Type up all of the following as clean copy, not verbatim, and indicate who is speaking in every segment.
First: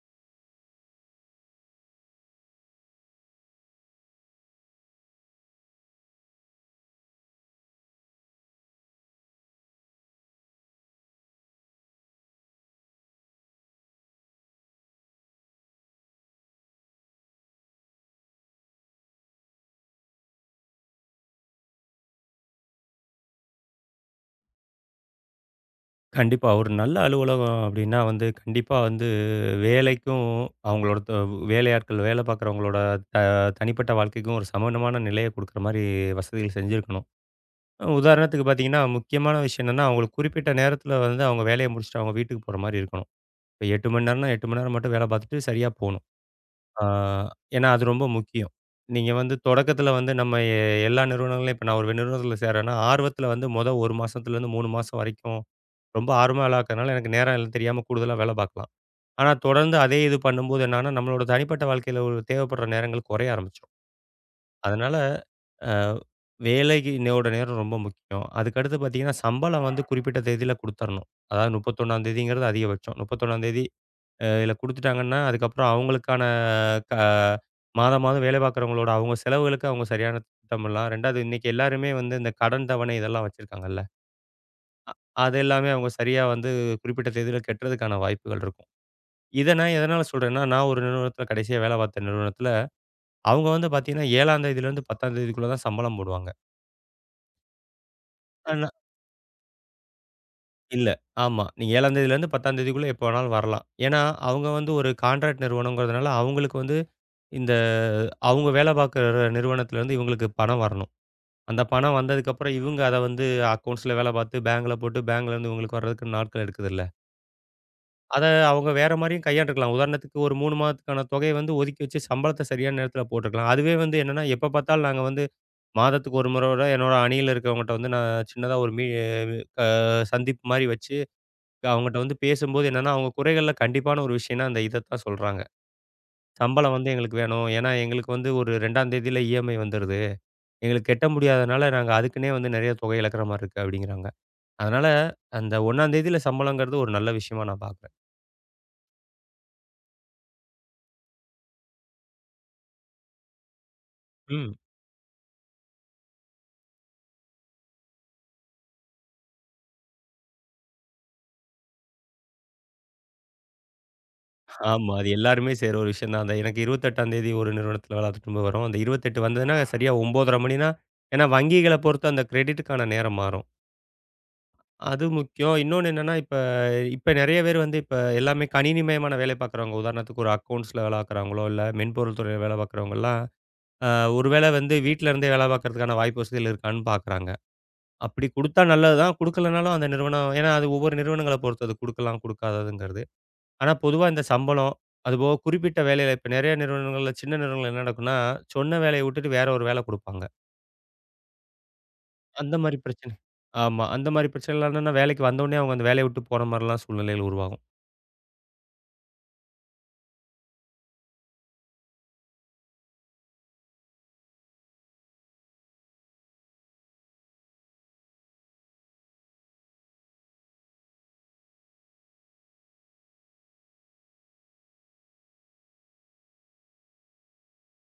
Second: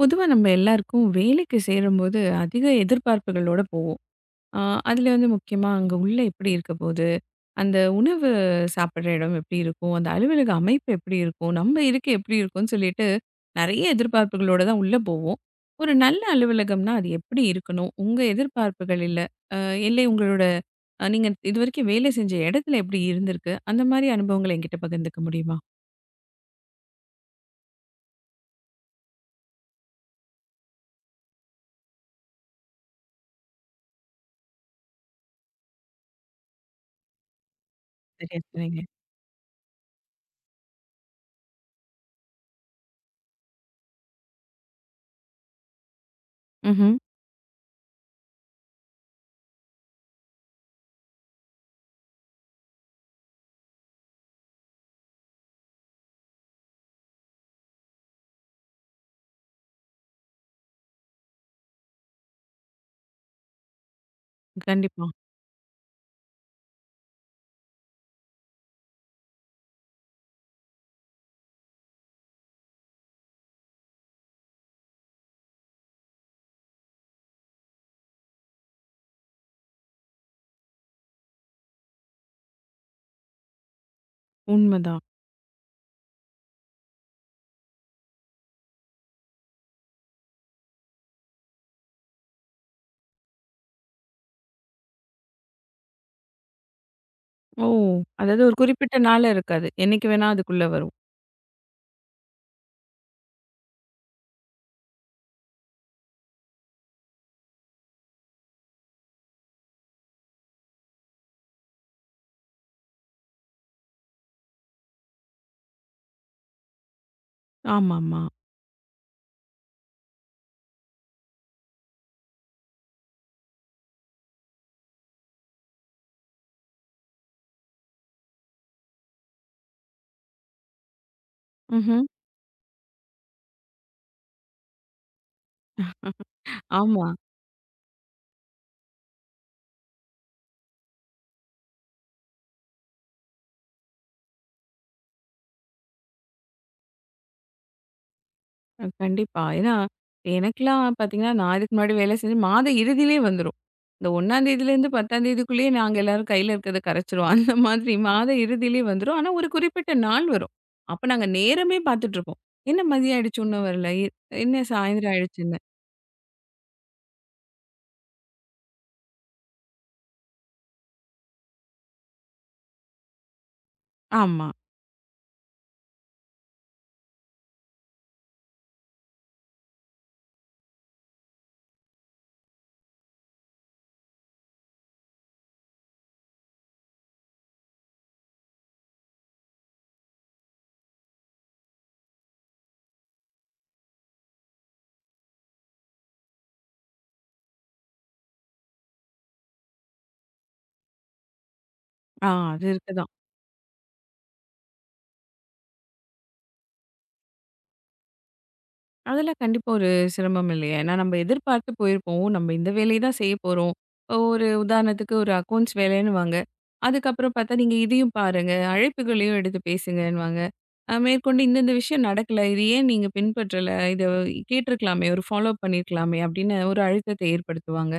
Speaker 1: பொதுவா நம்ம எல்லாருக்கும் வேலைக்கு சேரும்போது அதிக எதிர்பார்ப்புகளோட போவோம். ஆ அதில வந்து முக்கியமா அங்க உள்ள எப்படி இருக்க போது? அந்த உணவு சாப்பிடுற இடம் எப்படி இருக்கும்? அந்த அலுவலக அமைப்பு எப்படி இருக்கும்? நம்ம இருக்கை எப்படி இருக்கும்ன்னு சொல்லிட்டு, நெறைய எதிர்பார்ப்புகளோட தான் உள்ள போவோம். ஒரு நல்ல அலுவலகம்னா அது எப்படி இருக்கணும்? உங்க எதிர்பார்ப்புகள் இல்ல. அ இல்லை உங்களோட நீங்க இதுவரைக்கும் வேலை செஞ்ச இடத்துல எப்படி இருந்திருக்கு? அந்த மாரி அனுபவங்கள என்கிட்ட பகிர்ந்துக்க முடியுமா?
Speaker 2: கண்டிப்பா. ஒரு நல்ல அலுவலகம் அப்டின்னா வந்து, கண்டிப்பா வந்து வேலைக்கும், அவங்களோட வேலையாட்கள் வேலை பார்க்குறவங்களோட த தனிப்பட்ட வாழ்க்கைக்கும் ஒரு சமமான நிலைய குடுக்குற மாரி வசதிகள் செஞ்சிருக்கணும்.
Speaker 1: சரியா
Speaker 2: உதாரணத்துக்கு
Speaker 1: சொன்னீங்க.
Speaker 2: பார்த்தீங்கன்னா, முக்கியமான விஷயம் என்னன்னா, அவங்களுக்கு குறிப்பிட்ட நேரத்தில வந்து அவங்க வேலைய முடிச்சுட்டு அவங்க வீட்டுக்கு போற மாரி இருக்கணும். இப்ப 8 மணி நேரம்னா 8 மணி நேரம் மட்டும் வேலை பார்த்துட்டு சரியா போணும். ஆ
Speaker 1: ம்ஹ்ம்.
Speaker 2: ஏன்னா அது ரொம்ப முக்கியம். நீங்க வந்து தொடக்கத்தில வந்து நம்ம எல்லா நிறுவனங்கள்லயும் இப்ப நான் ஒரு நிறுவனத்தில சேர்றேன்னா, ஆர்வத்தில வந்து 1 மாசத்துலேருந்து 3 மாசம் வரைக்கும் ரொம்ப ஆர்வமா வேலை பார்க்கறனால எனக்கு நேரம் எல்லாம் தெரியாம கூடுதலா வேலை பார்க்கலாம். ஆனா தொடர்ந்து அதே இது பண்ணும்போது என்னன்னா, நம்மளோட தனிப்பட்ட வாழ்க்கையில ஒரு தேவைப்படுற நேரங்கள் குறைய ஆரம்பிச்சுரும். அதனால
Speaker 1: கண்டிப்பா.
Speaker 2: அ வேலைக்கு நோட நேரம் ரொம்ப முக்கியம். அதுக்கடுத்து பார்த்தீங்கன்னா, சம்பளம் வந்து குறிப்பிட்ட தேதியில குடுத்தரணும். அதாவது 31ஆம் தேதிங்கிறது அதிகபட்சம். 31ஆந்தேதி இதில குடுத்துட்டாங்கன்னா, அதுக்கப்புறம் அவங்களுக்கான க மாதம் மாதம் வேலை பார்க்குறவங்களோட அவங்க செலவுகளுக்கு அவங்க சரியான திட்டமிடலாம். 2வது இன்னைக்கு எல்லாருமே வந்து இந்த கடன் தவணை இதெல்லாம் வச்சிருக்காங்கல்ல.
Speaker 1: உண்மதான்.
Speaker 2: அது எல்லாமே அவங்க சரியா வந்து குறிப்பிட்ட தேதியில கட்டுறதுக்கான வாய்ப்புகள் இருக்கும். இத நான் எதனால சொல்றேன்னா, நான் ஒரு நிறுவனத்தில கடைசியா வேலை பார்த்த நிறுவனத்தில, அவங்க வந்து பார்த்தீங்கன்னா 7ஆம் தேதியிலேருந்து 10ஆம் தேதிக்குள்ள தான் சம்பளம் போடுவாங்க.
Speaker 1: ஓ! அதாவது ஒரு
Speaker 2: ஆனா
Speaker 1: குறிப்பிட்ட நாள் இருக்காது. என்னைக்கு வேணா அதுக்குள்ள
Speaker 2: இல்ல.
Speaker 1: வரும்.
Speaker 2: ஆமா. நீங்க 7ஆம் தேதியிலேருந்து 10ஆம் தேதிக்குள்ள எப்போ வேணாலும் வரலாம். ஏன்னா, அவங்க வந்து ஒரு கான்ட்ராக்ட் நிறுவனங்கிறதுனால, அவங்களுக்கு வந்து இந்த அவங்க வேலை பார்க்குற நிறுவனத்திலேருந்து இவங்களுக்கு பணம் வரணும். அந்த பணம் வந்ததுக்கப்புறம் இவங்க அத வந்து அக்கவுண்ட்ஸில வேலை பார்த்து பேங்க்ல போட்டு பேங்க்லேருந்து இவங்களுக்கு வர்றதுக்கு நாட்கள் எடுக்குதுல்ல.
Speaker 1: ஆமாமா.
Speaker 2: அத அவங்க வேற மாரியும் கையாண்டுருக்கலாம். உதாரணத்துக்கு ஒரு 3 மாதத்துக்கான தொகைய வந்து ஒதுக்கி வச்சு சம்பளத்த சரியான நேரத்துல போட்டுருக்கலாம். அதுவே வந்து என்னன்னா, எப்ப பார்த்தாலும் நாங்க வந்து மாதத்துக்கு ஒரு முறையோட என்னோட அணியில இருக்கிறவங்கட்ட வந்து நான் சின்னதா ஒரு சந்திப்பு மாரி வச்சு, அவங்கட்ட
Speaker 1: ம்ஹ்ம்.
Speaker 2: வந்து பேசும்போது என்னன்னா, அவங்க குறைகள்ல கண்டிப்பான ஒரு விஷயம்னா அந்த இதத்தான் சொல்றாங்க. சம்பளம் வந்து
Speaker 1: ஆமா.
Speaker 2: எங்களுக்கு வேணும். ஏன்னா எங்களுக்கு வந்து ஒரு 2ஆம் தேதியில இஎம்ஐ வந்துருது. எங்களுக்கு கட்ட முடியாதனால நாங்க அதுக்குன்னே வந்து நெறைய தொகை இழக்கிற மாரி இருக்கு அப்டிங்கிறாங்க. அதனால அந்த 1ஆம் தேதியில சம்பளங்கிறது ஒரு நல்ல விஷயமா நான் பார்க்குறேன்.
Speaker 1: கண்டிப்பா. ஏன்னா, எனக்கெல்லாம் பார்த்தீங்கன்னா, நான் இதுக்கு முன்னாடி வேலை செஞ்சு மாத இறுதியிலே வந்துரும். இந்த 1
Speaker 2: ம்.
Speaker 1: தேதியிலேருந்து 10 தேதிக்குள்ளேயே நாங்க எல்லாரும் கையில இருக்கிறத கரைச்சுருவோம். அந்த மாதிரி மாத இறுதியிலே வந்துரும். ஆனா, ஒரு குறிப்பிட்ட நாள் வரும். அப்ப நாங்க நேரமே பார்த்துட்டுருப்போம். என்ன மதியம் ஆயிடுச்சு, இன்னும் வரல. என்ன
Speaker 2: ஆமா. அது
Speaker 1: சாயந்தரம்
Speaker 2: எல்லாருமே
Speaker 1: ஆயிடுச்சுன்னு.
Speaker 2: செய்ற ஒரு விஷயம் தான். அந்த எனக்கு 28ஆந்தேதி ஒரு நிறுவனத்தில வேலை திரும்ப வரும். அந்த 28 வந்ததுன்னா, சரியா 9:30 மணினா ஏன்னா வங்கிகள பொறுத்து அந்த கிரெடிட்டுக்கான நேரம் மாறும்.
Speaker 1: ஆமா.
Speaker 2: அது முக்கியம். இன்னொன்னு என்னன்னா, இப்ப இப்ப நெறைய பேர் வந்து இப்ப எல்லாமே கணினிமயமான வேலை பார்க்குறவங்க. உதாரணத்துக்கு ஒரு அக்கவுண்ட்ஸ்ல வேலை பார்க்குறவங்களோ, இல்ல மென்பொருள் துறையில வேலை பார்க்குறவங்கலாம், அ ஒரு வேளை வந்து வீட்ல இருந்தே வேலை பார்க்கறதுக்கான வாய்ப்பு வசதிகள் இருக்கான்னு பார்க்குறாங்க. அப்படி குடுத்தா நல்லது தான். குடுக்கலனாலும் அந்த நிறுவனம் ஏன்னா அது ஒவ்வொரு நிறுவனங்கள பொறுத்து அது குடுக்கலாம், குடுக்காததுங்கிறது. ஆனா, பொதுவா இந்த சம்பளம், அதுபோக குறிப்பிட்ட வேலையில இப்ப நெறைய நிறுவனங்கள்ல, சின்ன நிறுவனங்கள்ல என்ன நடக்கும்னா, சொன்ன வேலைய விட்டுட்டு வேற ஒரு வேலை குடுப்பாங்க. அந்த
Speaker 1: அது
Speaker 2: மாரி
Speaker 1: இருக்கு தான்.
Speaker 2: பிரச்சனை ஆமா. அந்த மாரி பிரச்சனைலாம் என்னன்னா, வேலைக்கு வந்தவுடனே அவங்க அந்த வேலைய விட்டு போற மாரிலாம் சூழ்நிலைகள் உருவாகும்.
Speaker 1: அதெல்லாம் கண்டிப்பா ஒரு சிரமம் இல்லையா? ஏன்னா நம்ம எதிர்பார்த்து போயிருப்போம். "ஓ! நம்ம இந்த வேலைய தான் செய்ய போறோம்." இப்போ ஒரு உதாரணத்துக்கு ஒரு அக்கவுண்ட்ஸ் வேலைன்னுவாங்க. அதுக்கப்புறம் பார்த்தா, "நீங்க இதையும் பாருங்க. அழைப்புகளையும் எடுத்து பேசுங்கன்னுவாங்க." மேற்கொண்டு "இந்தந்த விஷயம் நடக்கல. இது ஏன் நீங்க பின்பற்றல? இத கேட்டுருக்கலாமே! ஒரு ஃபாலோ அப் பண்ணியிருக்கலாமே!" அப்படின்னு ஒரு அழுத்தத்தை ஏற்படுத்துவாங்க.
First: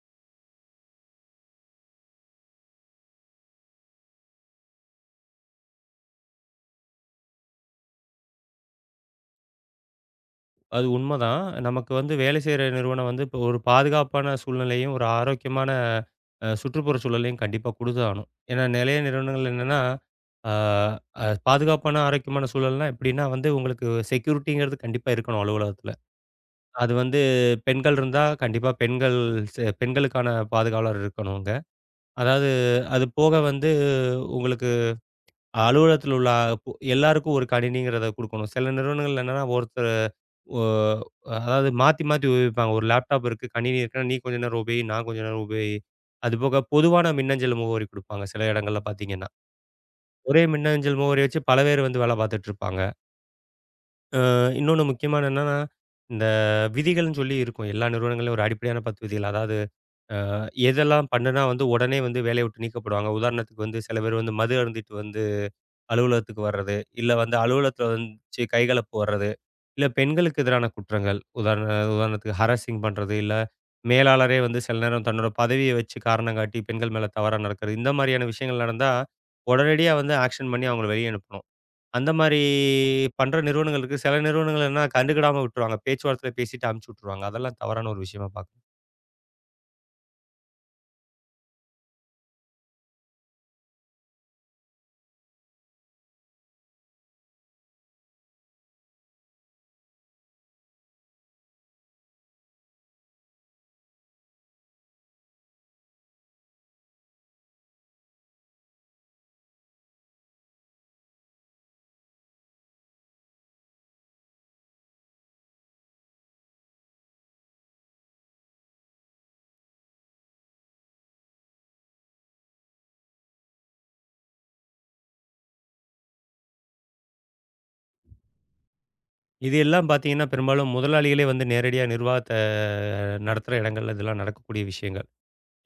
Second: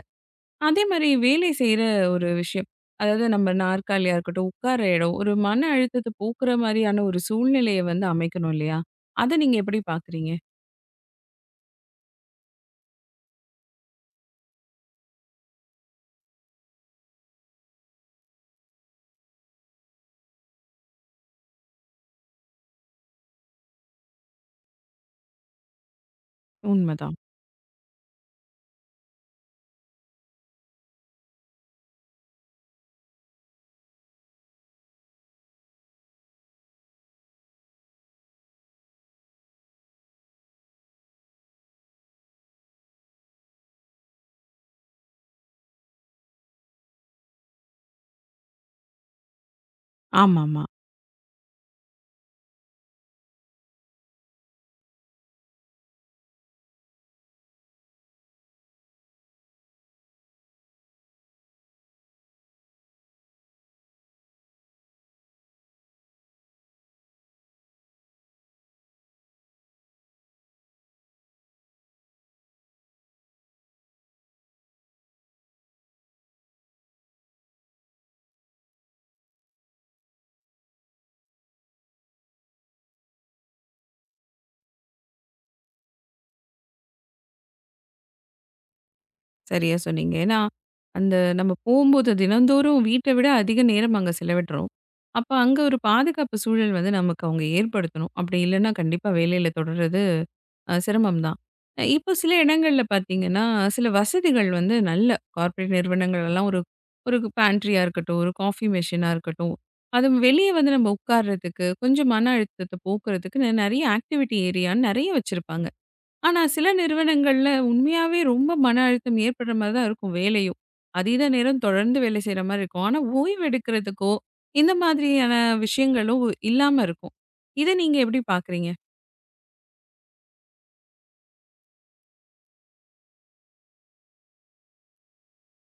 Speaker 1: அதே மாரி வேலை செய்ற ஒரு விஷயம். அதாவது நம்ம நாற்காலியா இருக்கட்டும், உட்கார இடம், ஒரு மன அழுத்தத்த போக்குற மாரியான ஒரு சூழ்நிலைய வந்து அமைக்கணும் இல்லையா? அத நீங்க எப்படி பார்க்குறீங்க?
Speaker 2: அது உண்மதான். நமக்கு வந்து வேலை செய்ற நிறுவனம் வந்து இப்போ ஒரு பாதுகாப்பான சூழ்நிலையும், ஒரு ஆரோக்கியமான சுற்றுப்புற சூழலையும் கண்டிப்பா குடுத்தாகணும். ஏன்னா, நெறைய நிறுவனங்கள் என்னன்னா, ஆ பாதுகாப்பான, ஆரோக்கியமான சூழல்னா எப்படின்னா வந்து உங்களுக்கு செக்யூரிட்டிங்கிறது கண்டிப்பா இருக்கணும் அலுவலகத்துல. அது
Speaker 1: உண்மதான்.
Speaker 2: வந்து பெண்கள் இருந்தா கண்டிப்பா பெண்கள் பெண்களுக்கான பாதுகாவலர் இருக்கணும் அங்க. அதாவது அது போக வந்து உங்களுக்கு அலுவலகத்துல உள்ள பு எல்லாருக்கும் ஒரு கணினிங்கிறத குடுக்கணும். சில நிறுவனங்கள்ல என்னன்னா ஒருத்தர் ஒ அதாவது மாத்தி மாத்தி உபயோகிப்பாங்க. ஒரு லேப்டாப் இருக்கு, கணினி இருக்குன்னா, நீ கொஞ்ச நேரம் உபயோகி, நான் கொஞ்ச நேரம் உபயோகி. அதுபோக பொதுவான மின்னஞ்சல் முகவரி குடுப்பாங்க சில இடங்கள்ல பார்த்தீங்கன்னா. ஒரே
Speaker 1: ஆமாமா.
Speaker 2: மின்னஞ்சல் முகவரி வச்சு பல பேர் வந்து வேலை பார்த்துட்டு இருப்பாங்க. இன்னொன்னு முக்கியமான என்னன்னா, இந்த விதிகள்னு சொல்லி இருக்கும். எல்லா நிறுவனங்கள்லயும் ஒரு அடிப்படையான 10 விதிகள். அதாவது எதெல்லாம் பண்ணுனா வந்து உடனே வந்து வேலைய விட்டு நீக்கப்படுவாங்க. உதாரணத்துக்கு வந்து சில பேர் வந்து மது அருந்திட்டு வந்து அலுவலகத்துக்கு வர்றது, இல்ல வந்து அலுவலகத்தில வச்சு கைகலப்பு வர்றது, இல்ல பெண்களுக்கு எதிரான குற்றங்கள். உதாரணத்துக்கு ஹராஸிங் பண்றது, இல்ல மேலாளரே வந்து சில நேரம் தன்னோட பதவிய வச்சு காரணம் காட்டி பெண்கள் மேல தவறா நடக்கிறது. இந்த மாரியான விஷயங்கள் நடந்தா, உடனடியா வந்து ஆக்ஷன் பண்ணி அவங்கள வெளிய அனுப்பணும். அந்த மாரி பண்ற நிறுவனங்கள் இருக்கு. சில நிறுவனங்கள் என்னன்னா கண்டுக்கிடாம விட்டுருவாங்க. பேச்சுவார்த்தையில பேசிட்டு அனுப்பிச்சு விட்டுருவாங்க. அதெல்லாம் தவறான ஒரு விஷயமா பார்க்குறேன்.
Speaker 1: சரியா சொன்னீங்க. ஏன்னா, அந்த நம்ம போம்போது தினந்தோறும் வீட்ட விட அதிக நேரம் அங்க செலவிடுறோம். அப்ப அங்க ஒரு பாதுகாப்பு சூழல் வந்து நமக்கு அவங்க ஏற்படுத்தணும். அப்படி இல்லன்னா கண்டிப்பா வேலையில தொடர்றது சிரமம் தான். இப்போ சில இடங்கள்ல பார்த்தீங்கன்னா, சில வசதிகள் வந்து நல்ல கார்ப்பரேட் நிறுவனங்கள் எல்லாம் ஒரு ஒரு பேண்ட்ரியா இருக்கட்டும், ஒரு காஃபி மெஷினா இருக்கட்டும், அதுவும் வெளிய வந்து நம்ம உட்கார்றதுக்கு, கொஞ்சம் மன அழுத்தத்த போக்குறதுக்கு நெறைய ஆக்டிவிட்டி ஏரியான்னு நெறைய வச்சிருப்பாங்க. ஆனா, சில நிறுவனங்கள்ல உண்மையாவே ரொம்ப மன அழுத்தம் ஏற்படுற மாரி தான் இருக்கும் வேலையும். அதீத நேரம் தொடர்ந்து வேலை செய்ற மாரி இருக்கும். ஆனா, ஓய்வு எடுக்கிறதுக்கோ, இந்த மாதிரியான விஷயங்களும் இல்லாம இருக்கும். இத நீங்க எப்படி பார்க்குறீங்க?
Speaker 2: இது எல்லாம் பார்த்தீங்கன்னா, பெரும்பாலும் முதலாளிகளே வந்து நேரடியா நிர்வாகத்த நடத்துற இடங்கள்ல இதெல்லாம் நடக்கக்கூடிய விஷயங்கள்.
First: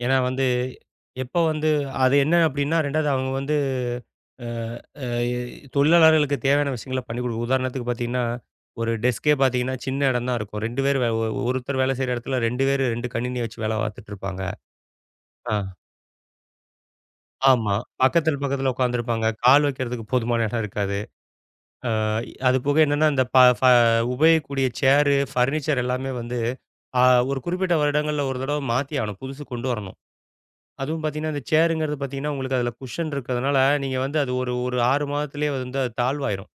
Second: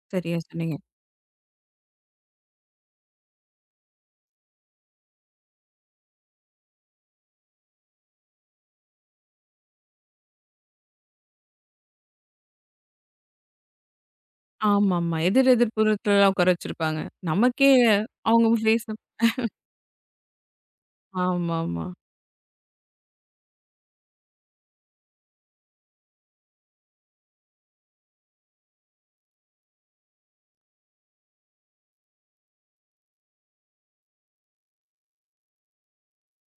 Speaker 2: ஏன்னா
Speaker 1: சரியா
Speaker 2: வந்து,
Speaker 1: சொன்னீங்க.
Speaker 2: எப்ப வந்து அது என்ன அப்டின்னா, 2வது அவங்க வந்து அ, அ தொழிலாளர்களுக்கு தேவையான விஷயங்கள பண்ணி குடுக்க உதாரணத்துக்கு பார்த்தீங்கன்னா, ஒரு டெஸ்க்கே பார்த்தீங்கன்னா, சின்ன இடம் தான் இருக்கும். 2 பேர் ஒருத்தர் வேலை செய்ற இடத்துல 2 பேரு 2 கணினிய வச்சு வேலை பார்த்துட்டு இருப்பாங்க.
Speaker 1: ஆமாமா. எதிர்
Speaker 2: ஆ,
Speaker 1: எதிர் புறத்துலலாம் உட்கார வச்சிருப்பாங்க. நமக்கே
Speaker 2: ஆமா. பக்கத்துல,
Speaker 1: அவங்க
Speaker 2: பக்கத்துல
Speaker 1: ஃபேஸ
Speaker 2: உட்காந்துருப்பாங்க. கால் வைக்கிறதுக்கு போதுமான இடம் இருக்காது.
Speaker 1: ஆமாமா. ஆமா.
Speaker 2: அது போக என்னன்னா, இந்த உபயோகிக்கக்கூடிய சேரு, ஃபர்னிச்சர் எல்லாமே வந்து, ஆ ஒரு குறிப்பிட்ட வருடங்கள்ல ஒரு தடவ மாத்தி ஆகணும். புதுசு கொண்டு வரணும். அதுவும் பார்த்தீங்கன்னா, அந்த சேருங்கிறது பார்த்தீங்கன்னா, உங்களுக்கு அதில குஷன் இருக்கிறதுனால, நீங்க வந்து அது ஒரு ஒரு 6 மாதத்திலேயே வந்து அது தாழ்வாயிரும்.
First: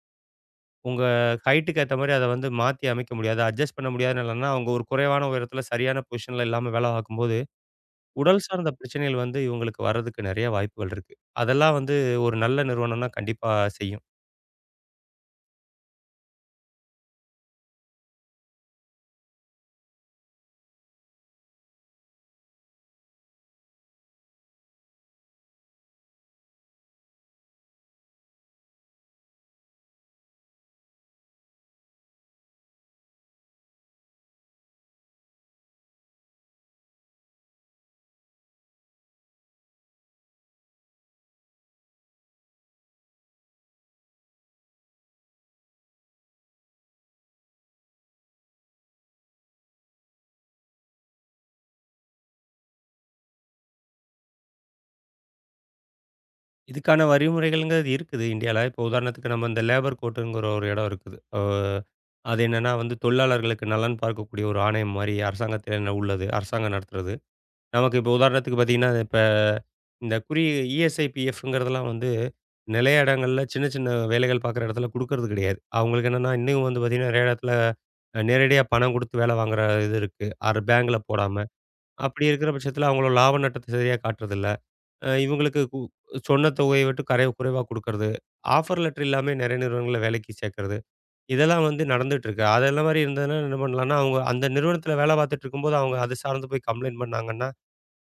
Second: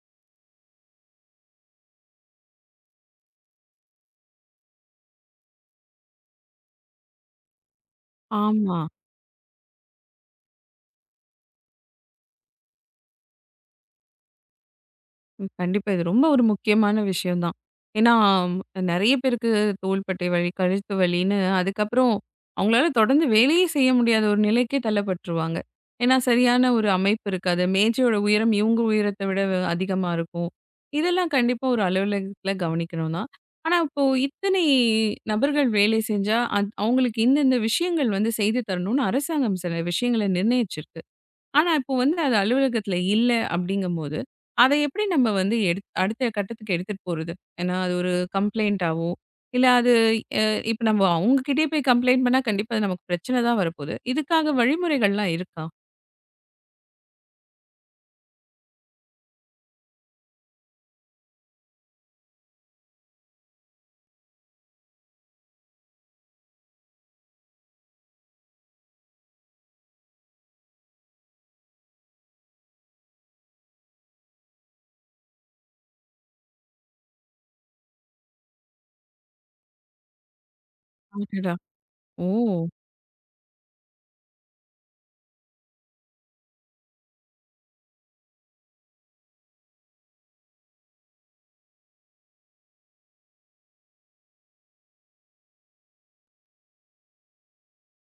Speaker 2: உங்க ஹைட்டுக்கு ஏத்த மாரி அத வந்து மாத்தி அமைக்க முடியாது. அட்ஜஸ்ட் பண்ண முடியாத நிலைன்னா, அவங்க ஒரு குறைவான உயரத்தில சரியான பொசிஷன்ல இல்லாம வேலை பார்க்கும்போது, உடல் சார்ந்த
Speaker 1: ஆமா
Speaker 2: பிரச்சனைகள் வந்து இவங்களுக்கு வர்றதுக்கு நெறைய வாய்ப்புகள் இருக்கு. அதெல்லாம் வந்து ஒரு நல்ல நிறுவனம்னா கண்டிப்பா செய்யும்.
Speaker 1: ம். கண்டிப்பா. இது ரொம்ப ஒரு முக்கியமான விஷயம் தான். ஏன்னா, நெறைய பேருக்கு தோள்பட்டை வலி, கழுத்து வலின்னு அதுக்கப்புறம் அவங்களால தொடர்ந்து வேலையே செய்ய முடியாத ஒரு நிலைக்கே தள்ளப்பட்டுருவாங்க. ஏன்னா, சரியான ஒரு அமைப்பு இருக்காது. மேஜையோட உயரம் இவங்க உயரத்தை விட அதிகமா இருக்கும். இதெல்லாம் கண்டிப்பா ஒரு அலுவலகத்தில கவனிக்கணும் தான். ஆனா, இப்போ இத்தனை நபர்கள் வேலை செஞ்சா, அவங்களுக்கு இந்த இந்த விஷயங்கள் வந்து செய்து தரணும்னு அரசாங்கம் சில விஷயங்கள நிர்ணயிச்சிருக்கு. ஆனா, இப்போ வந்து அது அலுவலகத்துல இல்ல அப்படிங்கும்போது, அதை எப்படி நம்ம வந்து அடுத்த கட்டத்துக்கு எடுத்துட்டு போறது? ஏன்னா, அது ஒரு கம்ப்ளைண்ட்டாவோ, இல்ல அது அ இப்ப நம்ம அவங்ககிட்டயே போய் கம்ப்ளைண்ட் பண்ணா கண்டிப்பா அது நமக்கு பிரச்சனை தான் வரப்போகுது. இதுக்காக வழிமுறைகள்லாம் இருக்கா?
Speaker 2: இதுக்கான வழிமுறைகள்ங்கிறது இருக்குது இந்தியால. இப்போ உதாரணத்துக்கு நம்ம இந்த லேபர் கோர்ட்டுங்கிற ஒரு இடம் இருக்குது. அது என்னன்னா வந்து தொழிலாளர்களுக்கு நலன் பார்க்கக்கூடிய ஒரு ஆணையம் மாரி அரசாங்கத்தில உள்ளது. அரசாங்கம் நடத்துறது. நமக்கு இப்போ உதாரணத்துக்கு பார்த்தீங்கன்னா, இப்ப இந்த குறி இஎஸ்ஐ, பிஎஃப்ங்கிறதெல்லாம் வந்து நிலைய இடங்கள்ல சின்ன சின்ன வேலைகள் பார்க்குற இடத்துல குடுக்கறது கிடையாது. அவங்களுக்கு என்னன்னா, இன்னும் வந்து பார்த்தீங்கன்னா, நெறைய இடத்துல நேரடியா பணம் குடுத்து வேலை வாங்குற இது இருக்கு. பேங்க்ல போடாம.
Speaker 1: அடடா!
Speaker 2: அப்படி
Speaker 1: ஓ!
Speaker 2: இருக்கிற பட்சத்தில அவங்களோட லாப நட்டத்த சரியா காட்டுறதில்ல. அ இவங்களுக்கு கு சொன்ன தொகையை விட்டு குறைவா குடுக்கறது. ஆஃபர் லெட்டர் இல்லாமயே நெறைய நிறுவனங்கள்ல வேலைக்கு சேர்க்கறது. இதெல்லாம் வந்து நடந்துட்டு இருக்கு. அதெல்லாம் மாரி இருந்ததுன்னா என்ன பண்ணலாம்ன்னா, அவங்க அந்த நிறுவனத்தில வேலை பார்த்துட்டு இருக்கும்போது அவங்க அது சார்ந்து போய் கம்ப்ளைண்ட் பண்ணாங்கன்னா,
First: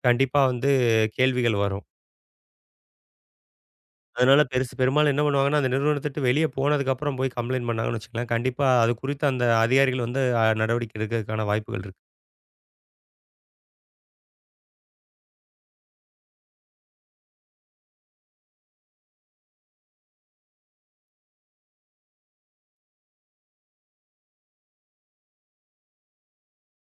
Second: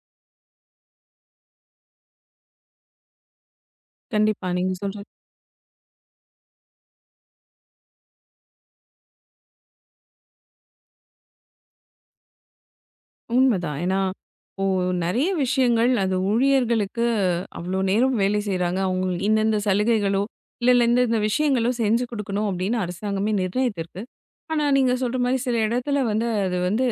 Speaker 2: கண்டிப்பா வந்து கேள்விகள் வரும். அதனால
Speaker 1: கண்டிப்பா. நீங்க சொல்ற
Speaker 2: பெரும்பாலும் என்ன பண்ணுவாங்கன்னா, அந்த நிறுவனத்த விட்டு வெளிய போனதுக்கப்புறம் போய் கம்ப்ளைண்ட் பண்ணாங்கன்னு வச்சுக்கங்களேன், கண்டிப்பா அது குறித்த அந்த அதிகாரிகள் வந்து நடவடிக்கை எடுக்கிறதுக்கான வாய்ப்புகள் இருக்கு.
Speaker 1: உண்மதான். ஏன்னா, இப்போ நெறைய விஷயங்கள் அது ஊழியர்களுக்கு அவ்ளோ நேரம் வேலை செய்றாங்க. அவங்களுக்கு இந்தந்த சலுகைகளோ, இல்ல இந்தந்த விஷயங்களோ செஞ்சு குடுக்கணும் அப்படின்னு அரசாங்கமே நிர்ணயித்திருக்கு. ஆனா, நீங்க சொல்ற மாரி சில இடத்துல வந்து அது வந்து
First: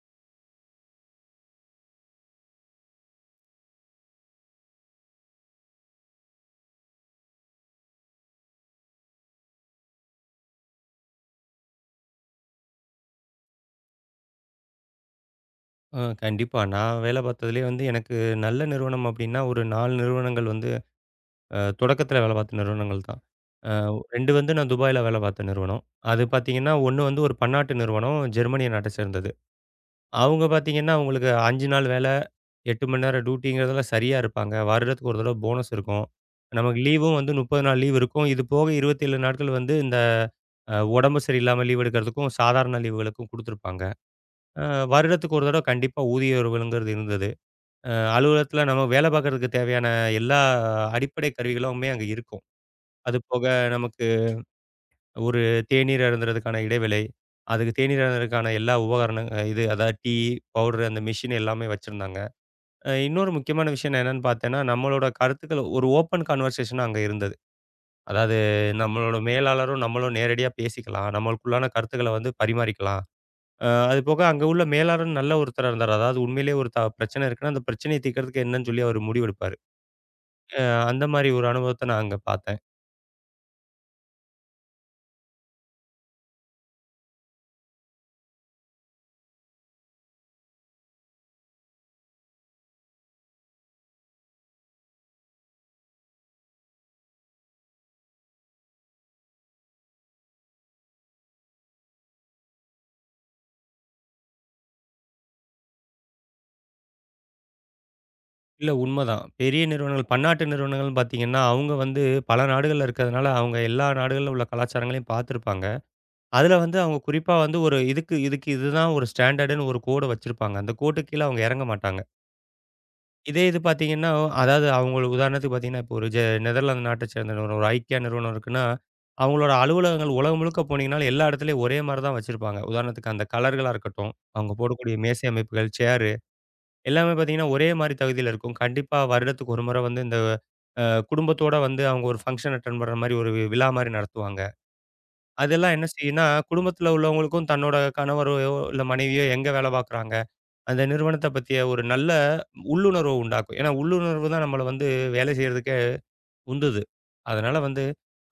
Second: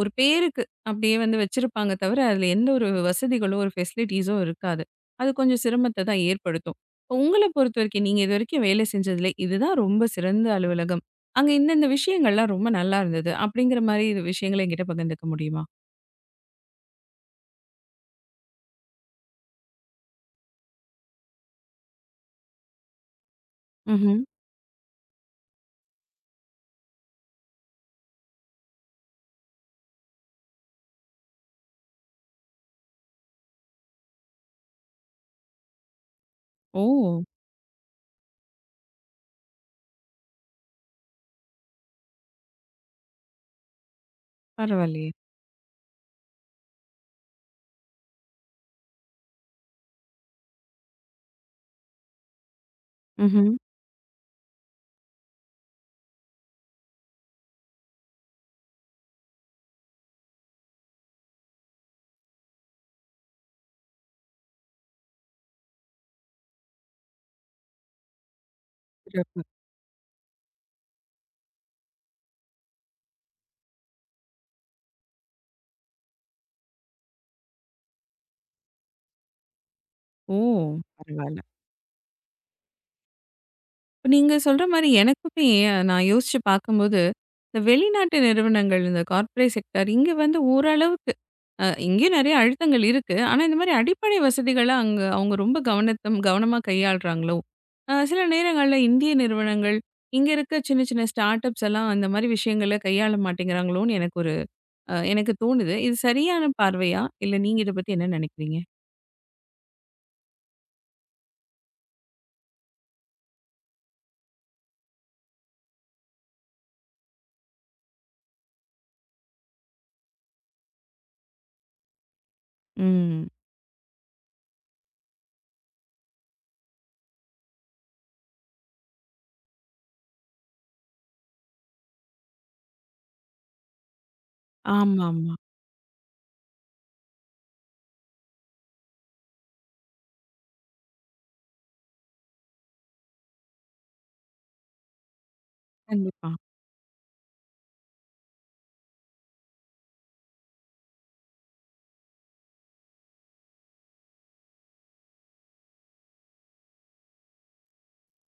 Speaker 1: ஒரு பேருக்கு அப்படியே வந்து வச்சிருப்பாங்க தவிர, அதுல எந்த ஒரு வசதிகளோ, ஒரு ஃபெசிலிட்டீஸோ இருக்காது. அது கொஞ்சம் சிரமத்த தான் ஏற்படுத்தும். உங்கள பொறுத்தவரைக்கும் நீங்க இதுவரைக்கும் வேலை செஞ்சதுல இதுதான் ரொம்ப சிறந்த அலுவலகம். அங்க இந்தந்த விஷயங்கள்லாம் ரொம்ப நல்லா இருந்தது அப்படிங்கிற மாரி விஷயங்கள என்கிட்ட பகிர்ந்துக்க முடியுமா?
Speaker 2: கண்டிப்பா. நான் வேலை பார்த்ததுலயே வந்து எனக்கு நல்ல நிறுவனம் அப்டின்னா ஒரு 4 நிறுவனங்கள் வந்து தொடக்கத்தில வேலை பார்த்த நிறுவனங்கள் தான். அ
Speaker 1: ம்ஹ்ம்.
Speaker 2: 2 வந்து நான் துபாயில வேலை பார்த்த நிறுவனம். அது பார்த்தீங்கன்னா, 1 வந்து ஒரு பன்னாட்டு நிறுவனம், ஜெர்மனிய நாட்ட சேர்ந்தது. அவங்க பார்த்தீங்கன்னா, அவங்களுக்கு 5 நாள் வேலை, 8 மணி நேரம் டியூட்டிங்கிறதுல சரியா இருப்பாங்க. வருடத்துக்கு ஒரு தடவ போனஸ் இருக்கும். நமக்கு லீவும்
Speaker 1: ஓ!
Speaker 2: வந்து 30 நாள் லீவ் இருக்கும். இது போக 27 நாட்கள் வந்து உடம்பு சரியில்லாம லீவ் எடுக்கிறதுக்கும், சாதாரண லீவுகளுக்கும் குடுத்துருப்பாங்க. அ
Speaker 1: பரவாயில்லையே.
Speaker 2: வருடத்துக்கு ஒரு தடவ கண்டிப்பா ஊதிய உயர்வுங்கிறது இருந்தது. அலுவலகத்தில நம்ம வேலை பார்க்கறதுக்கு தேவையான எல்லா அடிப்படை கருவிகளுமே அங்க இருக்கும். அது போக
Speaker 1: ம்ஹ்ம்.
Speaker 2: நமக்கு ஒரு தேநீர் அருந்துறதுக்கான இடைவேளை, அதுக்கு தேநீர் அருந்துறதுக்கான எல்லா இது அதாவது டீ, பவுடர் அந்த மெஷின் எல்லாமே வச்சிருந்தாங்க. இன்னொரு முக்கியமான விஷயம் நான் என்னன்னு பார்த்தேன்னா, நம்மளோட கருத்துக்கள் ஒரு ஓப்பன் கன்வர்சேஷனா அங்க இருந்தது. அதாவது நம்மளோட
Speaker 1: சிறப்பு.
Speaker 2: மேலாளரும் நம்மளும் நேரடியா பேசிக்கலாம். நம்மளுக்குள்ளான கருத்துக்கள வந்து பரிமாறிக்கலாம். அது போக அங்க உள்ள மேலாளரும் நல்ல ஒருத்தரா இருந்தாரு. அதாவது உண்மையிலேயே ஒரு பிரச்சனை இருக்குன்னா, அந்த பிரச்சனைய தீர்க்கறதுக்கு என்னன்னு சொல்லி அவரு முடிவெடுப்பாரு.
Speaker 1: ஓ!
Speaker 2: அ அந்த மாரி
Speaker 1: பரவால்ல.
Speaker 2: ஒரு அனுபவத்த நான் அங்க பார்த்தேன்.
Speaker 1: இப்ப நீங்க சொல்ற மாரி எனக்குமே நான் யோசிச்சு பார்க்கும்போது, இந்த வெளிநாட்டு நிறுவனங்கள் இந்த கார்ப்பரேட் செக்டார் இங்க வந்து ஓரளவுக்கு இங்கேயும் நெறைய அழுத்தங்கள் இருக்கு. ஆனா இந்த மாரி அடிப்படை வசதிகள அங்க அவங்க ரொம்ப கவனமா கையாள்றாங்களோ! சில நேரங்கள்ல இந்திய நிறுவனங்கள், இங்க இருக்க சின்ன சின்ன ஸ்டார்ட் அப்ஸ் எல்லாம் அந்த மாரி விஷயங்கள கையாள மாட்டேங்கிறாங்களோன்னு எனக்கு ஒரு அ எனக்கு தோணுது. இது சரியான பார்வையா? இல்ல நீங்க இத பத்தி என்ன நெனைக்கிறீங்க?
Speaker 2: இல்ல உண்மதான். பெரிய நிறுவனங்கள் பன்னாட்டு நிறுவனங்கள்னு பார்த்தீங்கன்னா, அவங்க வந்து பல நாடுகள்ல இருக்கிறதுனால, அவங்க எல்லா நாடுகள்ல உள்ள கலாச்சாரங்களையும் பார்த்துருப்பாங்க. அதுல வந்து அவங்க குறிப்பா வந்து ஒரு இதுக்கு இதுக்கு இதுதான் ஒரு ஸ்டாண்டர்டுன்னு ஒரு கோட வச்சிருப்பாங்க. அந்த கோட்டுக்கு கீழ அவங்க இறங்க மாட்டாங்க.
Speaker 1: ம்.
Speaker 2: இதே இது பார்த்தீங்கன்னா, அதாவது அவங்களுக்கு உதாரணத்துக்கு பார்த்தீங்கன்னா, இப்போ ஒரு நெதர்லாந்து நாட்ட சேர்ந்த நிறுவனம், ஒரு ஐக்கியா நிறுவனம் இருக்குன்னா, அவங்களோட அலுவலகங்கள் உலகம் முழுக்க போனீங்கனாலும் எல்லா இடத்துலயும் ஒரே மாரி தான் வச்சிருப்பாங்க. உதாரணத்துக்கு அந்த கலர்களா இருக்கட்டும், அவங்க போடக்கூடிய மேசை
Speaker 1: ஆமாமா.
Speaker 2: அமைப்புகள், சேர் எல்லாமே பார்த்தீங்கன்னா, ஒரே மாரி தகுதியில இருக்கும். கண்டிப்பா வருடத்துக்கு ஒரு முறை வந்து அ குடும்பத்தோட வந்து அவங்க ஒரு ஃபங்ஷன் அட்டெண்ட் பண்ற மாரி ஒரு விழா மாரி நடத்துவாங்க. அதெல்லாம் என்ன செய்யும்னா,
Speaker 1: கண்டிப்பா.
Speaker 2: குடும்பத்தில உள்ளவங்களுக்கும் தன்னோட கணவரோ இல்ல மனைவியோ எங்க வேலை பார்க்குறாங்க, அந்த நிறுவனத்த பத்திய ஒரு நல்ல உள்ளுணர்வு உண்டாக்கும். ஏன்னா, உள்ளுணர்வு தான் நம்மள வந்து வேலை செய்றதுக்கே உந்துது. அதனால வந்து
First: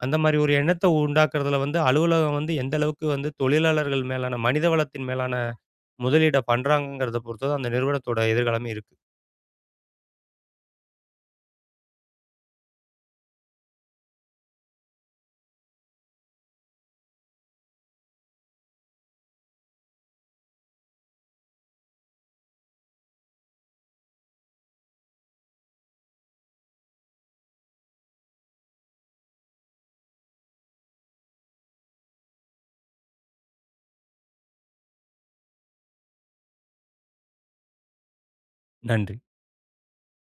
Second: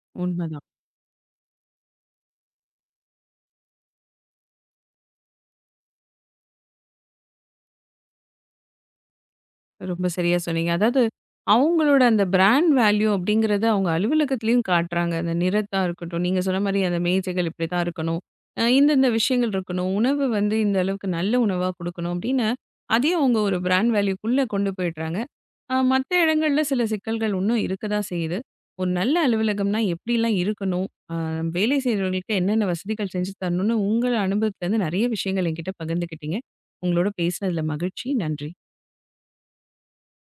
Speaker 2: அந்த மாரி ஒரு
Speaker 1: உண்மதான்.
Speaker 2: எண்ணத்த உண்டாக்குறதுல வந்து அலுவலகம் வந்து எந்த அளவுக்கு வந்து தொழிலாளர்கள் மேலான மனிதவளத்தின் மேலான முதலீட பண்றாங்கங்கிறத பொறுத்து தான் அந்த நிறுவனத்தோட எதிர்காலமே இருக்கு.
Speaker 1: ரொம்ப சரியா சொன்னீங்க. அதாவது, அவங்களோட அந்த பிராண்ட் வேல்யூ அப்படிங்கிறத அவங்க அலுவலகத்திலயும் காட்டுறாங்க. அந்த நிறத்தா இருக்கட்டும், நீங்க சொன்ன மாரி அந்த மேஜைகள் இப்படிதான் இருக்கணும். இந்தந்த விஷயங்கள் இருக்கணும். உணவு வந்து இந்த அளவுக்கு நல்ல உணவா குடுக்கணும் அப்படின்னு, அதையும் அவங்க ஒரு பிராண்ட் வேல்யூக்குள்ள கொண்டு போயிடுறாங்க. மத்த இடங்கள்ல சில சிக்கல்கள் இன்னும் இருக்கதான் செய்யுது. ஒரு நல்ல அலுவலகம்னா எப்படிலாம் இருக்கணும்? ஆ, வேலை செய்றவங்களுக்கு என்னென்ன வசதிகள் செஞ்சு தரணும்னு உங்கள் அனுபவத்திலருந்து நெறைய விஷயங்கள் என்கிட்ட பகிர்ந்துக்கிட்டீங்க. உங்களோட பேசினதுல மகிழ்ச்சி. நன்றி.
Speaker 2: நன்றி.